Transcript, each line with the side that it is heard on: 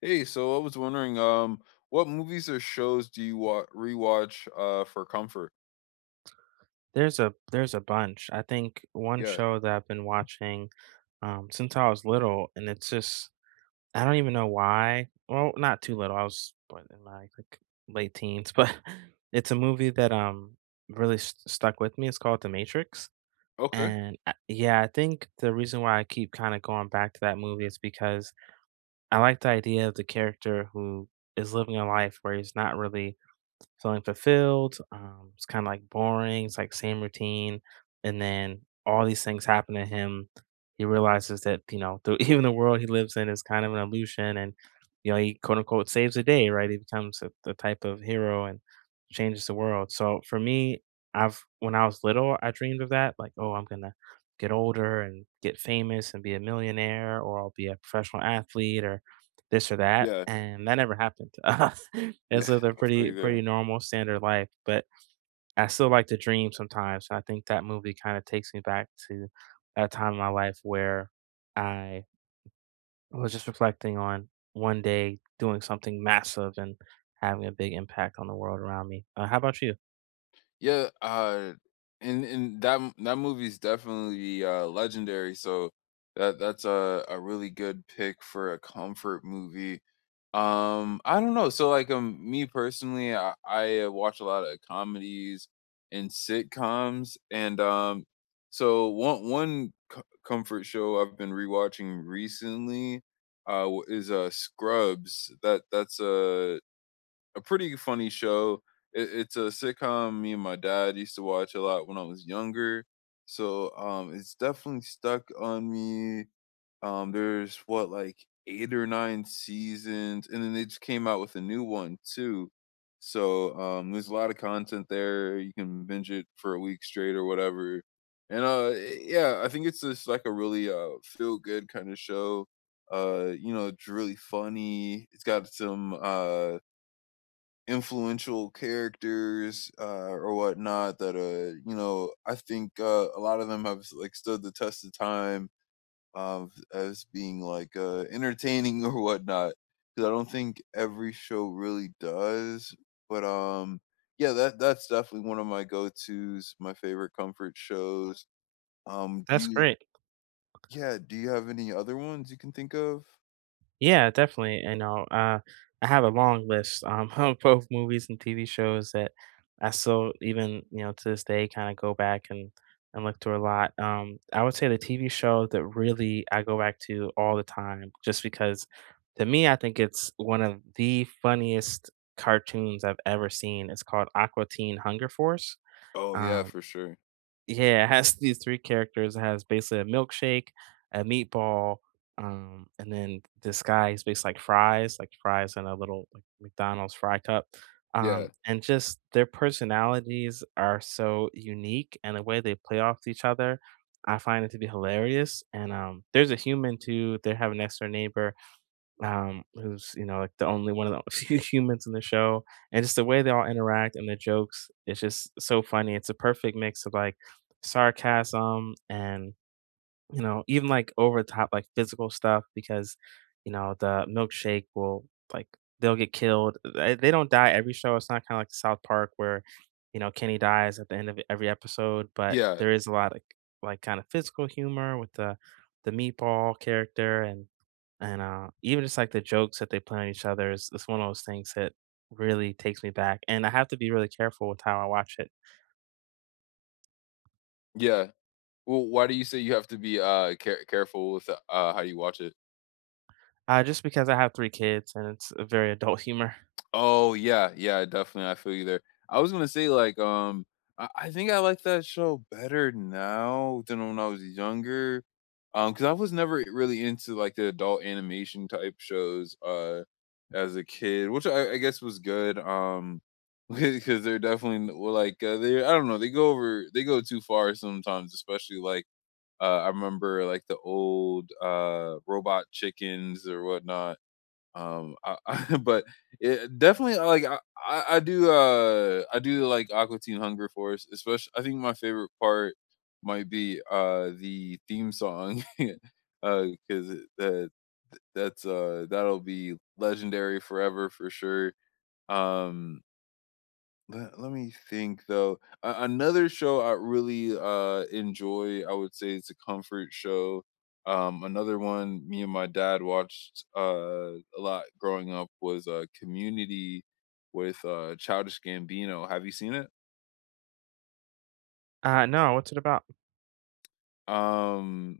left: Hey, so I was wondering, what movies or shows do you wa rewatch, for comfort?
right: There's a bunch. I think one
left: Yeah.
right: show that I've been watching, since I was little, and it's just I don't even know why. Well, not too little. I was what, in my like late teens, but it's a movie that really stuck with me. It's called The Matrix,
left: Okay.
right: and yeah, I think the reason why I keep kind of going back to that movie is because I like the idea of the character who is living a life where he's not really feeling fulfilled. It's kind of like boring. It's like same routine. And then all these things happen to him. He realizes that, you know, even the world he lives in is kind of an illusion. And, you know, he quote unquote saves the day, right? He becomes the type of hero and changes the world. So for me, when I was little, I dreamed of that. Like, oh, I'm going to get older and get famous and be a millionaire, or I'll be a professional athlete, or this or that,
left: Yeah.
right: and that never happened to us. It's
left: Yeah.
right: lived a
left: I feel
right: pretty
left: you there.
right: pretty normal standard life, but I still like to dream sometimes, and I think that movie kinda takes me back to that time in my life where I was just reflecting on one day doing something massive and having a big impact on the world around me. How about you?
left: Yeah, and that movie's definitely legendary, so that's a really good pick for a comfort movie. I don't know, so like me personally, I watch a lot of comedies and sitcoms and so one comfort show I've been rewatching recently is Scrubs. That's a pretty funny show. It's a sitcom me and my dad used to watch a lot when I was younger. So it's definitely stuck on me. There's what like eight or nine seasons and then they just came out with a new one too. So there's a lot of content there. You can binge it for a week straight or whatever. And yeah, I think it's just like a really feel good kind of show. You know, it's really funny. It's got some influential characters or whatnot that you know I think a lot of them have like stood the test of time of as being like entertaining or whatnot, because I don't think every show really does, but yeah, that's definitely one of my go-tos, my favorite comfort shows. Do
right: That's
left: you
right: great.
left: Yeah, do you have any other ones you can think of?
right: Yeah, definitely. I have a long list of both movies and TV shows that I still, even you know, to this day, kind of go back and look through a lot. I would say the TV show that really I go back to all the time, just because to me, I think it's one of the funniest cartoons I've ever seen. It's called Aqua Teen Hunger Force.
left: Oh yeah,
right: Um,
left: for sure.
right: yeah, it has these three characters. It has basically a milkshake, a meatball, and then this guy is basically like fries in a little, like, McDonald's fry cup,
left: Yeah.
right: and just their personalities are so unique, and the way they play off each other, I find it to be hilarious, and, there's a human too. They have an extra neighbor who's you know like the only one of the few humans in the show, and just the way they all interact and the jokes, it's just so funny. It's a perfect mix of like sarcasm and you know, even like over the top like physical stuff because, you know, the milkshake will like they'll get killed. They don't die every show. It's not kind of like South Park where, you know, Kenny dies at the end of every episode, but
left: Yeah.
right: there is a lot of like kind of physical humor with the meatball character and and even just like the jokes that they play on each other is it's one of those things that really takes me back and I have to be really careful with how I watch it
left: Yeah. Well, why do you say you have to be, careful with, how you watch it?
right: just because I have three kids and it's a very adult humor
left: Oh, yeah, yeah, definitely, I feel you there. I was gonna say, like, I think I like that show better now than when I was younger, because I was never really into, like, the adult animation type shows, as a kid, which I guess was good, because 'cause they're definitely n well, like, they I don't know, they go too far sometimes, especially, like, I remember like the old robot chickens or whatnot. I, I, but it definitely like I, I do I do like Aqua Teen Hunger Force. Especially, I think my favorite part might be the theme song, because that'll be legendary forever for sure. Um, let me think though. A Another show I really enjoy, I would say it's a comfort show. Another one me and my dad watched a lot growing up was Community with Childish Gambino. Have you seen it?
right: no, what's it about?
left: Um,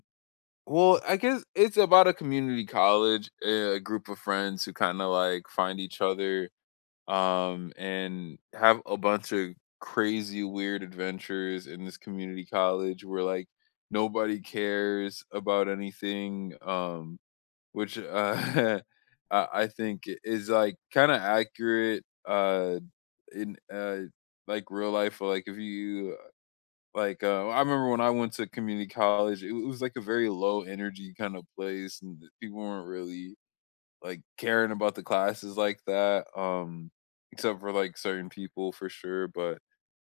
left: well, I guess it's about a community college, a group of friends who kind of like find each other, and have a bunch of crazy, weird adventures in this community college where like nobody cares about anything, which I think is like kind of accurate, in like real life. Like if you like, I remember when I went to community college, it was like a very low energy kind of place, and people weren't really like caring about the classes like that, except for like certain people for sure. But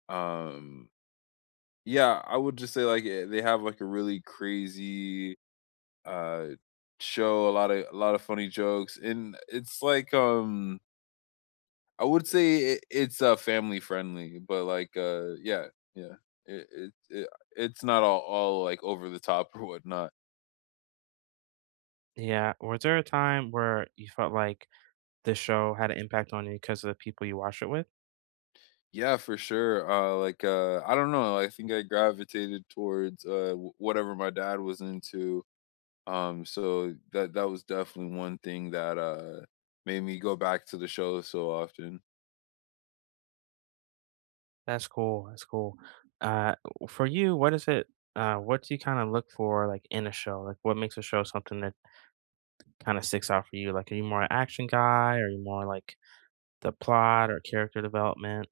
left: um, yeah, I would just say like they have like a really crazy uh show, a lot of funny jokes, and it's like I would say it's family friendly, but like yeah, yeah, it, it, it it's not all like over the top or whatnot.
right: Yeah. Was there a time where you felt like the show had an impact on you because of the people you watched it with?
left: Yeah, for sure. Like, I don't know. I think I gravitated towards whatever my dad was into. So that was definitely one thing that made me go back to the show so often.
right: That's cool. That's cool. For you, what is it? What do you kind of look for, like in a show? Like, what makes a show something that kind of sticks out for you? Like, are you more an action guy? Or are you more like the plot or character development?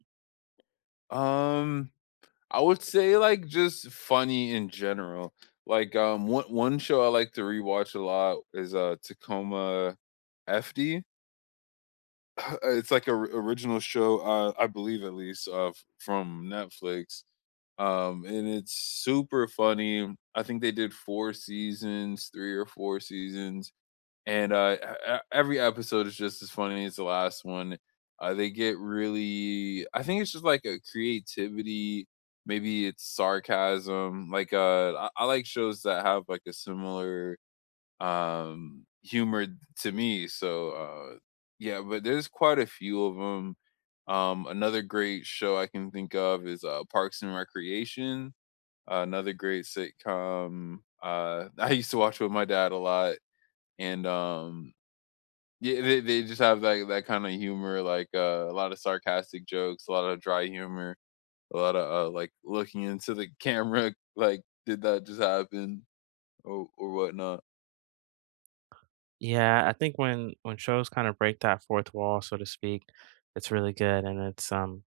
left: Um, I would say like just funny in general. Like, one show I like to rewatch a lot is Tacoma FD. It's like a original show, I believe at least, f from Netflix, and it's super funny. I think they did 4 seasons, 3 or 4 seasons, and, e e every episode is just as funny as the last one. They get really — I think it's just like a creativity, maybe it's sarcasm, like, I like shows that have, like, a similar humor to me, so yeah, but there's quite a few of them. Another great show I can think of is Parks and Recreation, another great sitcom I used to watch with my dad a lot. And yeah, they just have like that kind of humor, like a lot of sarcastic jokes, a lot of dry humor, a lot of like looking into the camera like, did that just happen, or whatnot.
right: Yeah, I think when shows kind of break that fourth wall, so to speak, it's really good, and it's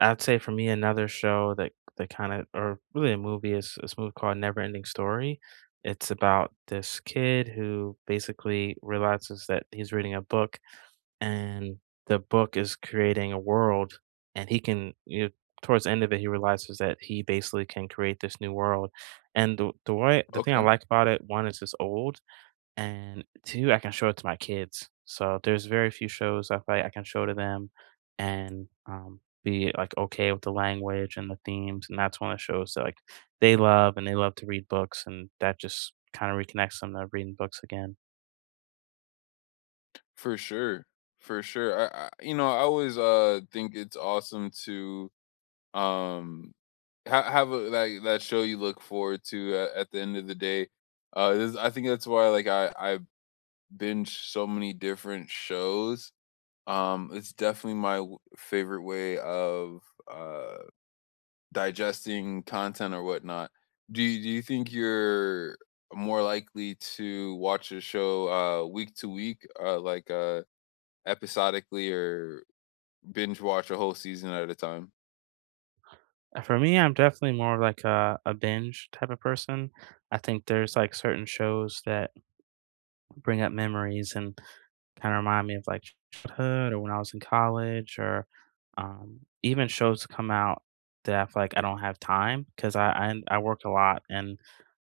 right: I'd say for me, another show that kind of, or really a movie, is this movie called Never Ending Story. It's about this kid who basically realizes that he's reading a book, and the book is creating a world, and he can, you know, towards the end of it, he realizes that he basically can create this new world. And the way the thing I
left: Okay.
right: like about it, one, is it's old, and two, I can show it to my kids. So there's very few shows I feel like I can show to them and, be, like, okay with the language and the themes, and that's one of the shows that, like, they love, and they love to read books, and that just kinda reconnects them to reading books again.
left: For sure. For sure. I You know, I always think it's awesome to um have a like that show you look forward to at the end of the day. I think that's why like I binge so many different shows. It's definitely my favorite way of uh digesting content or whatnot. Do you think you're more likely to watch a show week to week, episodically, or binge watch a whole season at a time?
right: For me, I'm definitely more of, like, a binge type of person. I think there's, like, certain shows that bring up memories, and kinda remind me of, like, childhood or when I was in college or, even shows come out that I feel like I don't have time 'cause I work a lot, and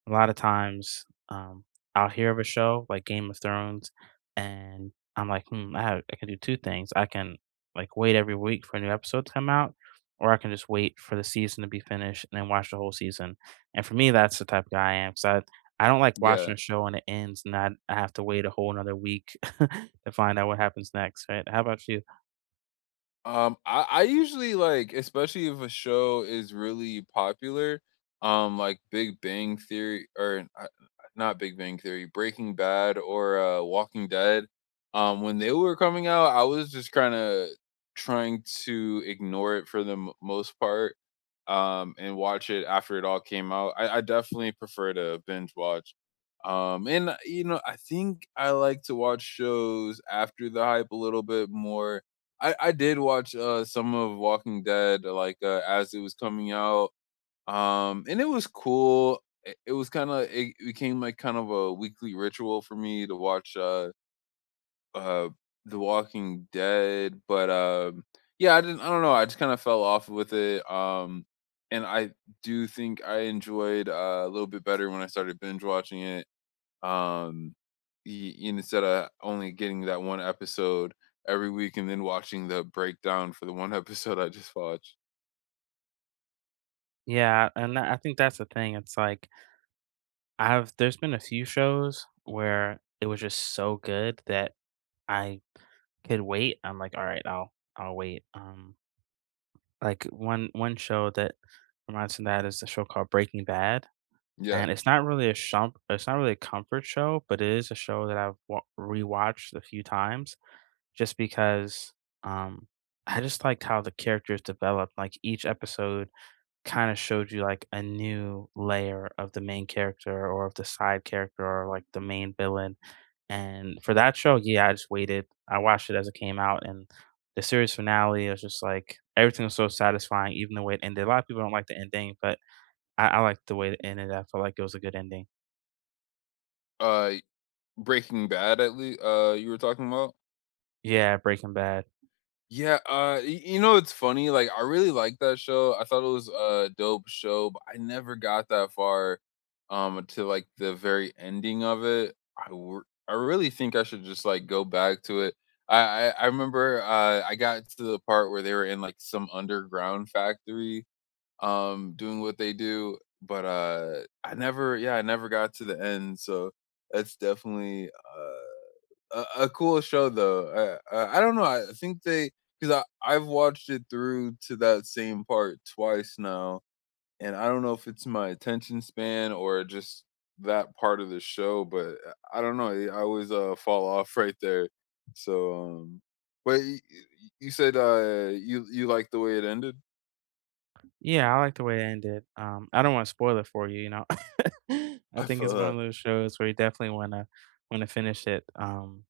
right: a lot of times, I'll hear of a show like Game of Thrones, and I'm like, "Hmm, I have I can do two things. I can, like, wait every week for a new episode to come out, or I can just wait for the season to be finished and then watch the whole season." And for me, that's the type of guy I am. I don't like watching
left: Yeah.
right: a show and it ends and I have to wait a whole another week to find out what happens next, right? How about you?
left: Um, I usually like, especially if a show is really popular, like Big Bang Theory or not Big Bang Theory, Breaking Bad or Walking Dead. When they were coming out, I was just kind of trying to ignore it for the most part, and watch it after it all came out. I definitely prefer to binge watch. And you know, I think I like to watch shows after the hype a little bit more. I did watch, some of Walking Dead, like, as it was coming out, and it was cool. It was kinda — it became, like, kind of a weekly ritual for me to watch, uh, The Walking Dead, but, yeah, I don't know, I just kinda fell off with it, and I do think I enjoyed, a little bit better when I started binge watching it, um instead of only getting that one episode every week and then watching the breakdown for the one episode I just watched.
right: Yeah, and I think that's the thing. It's like I've there's been a few shows where it was just so good that I could wait. I'm like, "All right, I'll wait." Like one show that reminds me of that is a show called Breaking Bad,
left: Yeah.
right: and it's not really a shump it's not really a comfort show, but it is a show that I've wa rewatched a few times. Just because um I just liked how the characters developed. Like each episode kind of showed you like a new layer of the main character or of the side character or like the main villain. And for that show, yeah, I just waited. I watched it as it came out and the series finale was just like everything was so satisfying, even the way it ended. A lot of people don't like the ending, but I like the way it ended. I felt like it was a good ending.
left: Uh Breaking Bad at least you were talking about?
right: Yeah, Breaking Bad.
left: Yeah, y you know, it's funny, like, I really liked that show, I thought it was a dope show, but I never got that far, to like, the very ending of it. I really think I should just, like, go back to it. I remember, I got to the part where they were in, like, some underground factory, doing what they do, but, I never yeah, I never got to the end, so that's definitely, a cool show though. I don't know. I think they — because I've watched it through to that same part twice now, and I don't know if it's my attention span or just that part of the show, but I don't know. I always fall off right there. So, but you said you like the way it ended.
right: Yeah, I like the way it ended. I don't want to spoil it for you, you know. I
left: I
right: think it's one of those shows where you definitely wanna finish it.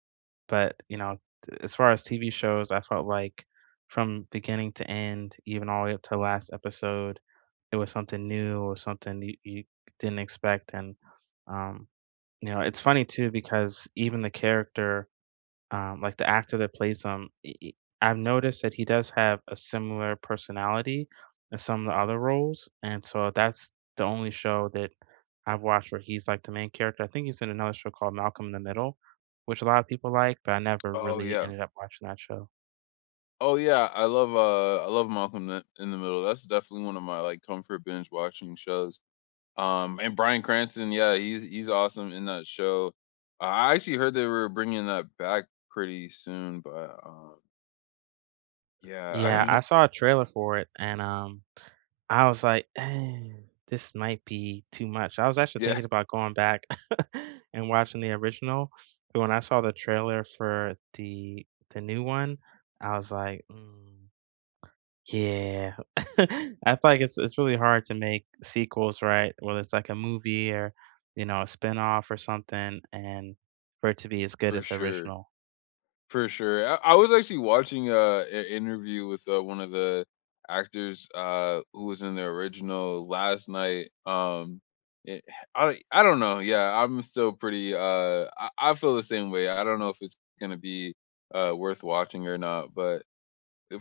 right: But, you know, t as far as TV shows, I felt like from beginning to end, even all the way up to last episode, it was something new or something you didn't expect, and, um, you know, it's funny too because even the character like the actor that plays him, I've noticed that he does have a similar personality in some of the other roles, and so that's the only show that I've watched where he's like the main character. I think he's in another show called Malcolm in the Middle, which a lot of people like, but I never
left: Oh
right: really
left: yeah.
right: ended up watching that show.
left: Oh yeah, I love Malcolm in the Middle. That's definitely one of my like comfort binge watching shows. And Bryan Cranston, yeah, he's awesome in that show. I actually heard they were bringing that back pretty soon, but yeah,
right: Yeah, I saw a trailer for it and, I was like, "Eh, this might be too much." I was actually
left: yeah,
right: thinking about going back and watching the original, but when I saw the trailer for the new one, I was like, "Mm, yeah." I feel like it's really hard to make sequels, right? Whether it's like a movie or, you know, a spinoff or something, and for it to be as good
left: for
right: as the
left: sure,
right: original.
left: for sure. I was actually watching an interview with one of the actors who was in the original last night. It, I don't know. Yeah, I'm still pretty. I feel the same way. I don't know if it's gonna be worth watching or not, but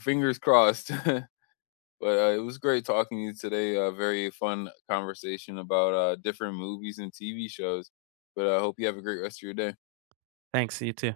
left: fingers crossed. But it was great talking to you today. A very fun conversation about different movies and TV shows. But I hope you have a great rest of your day.
right: Thanks, you too.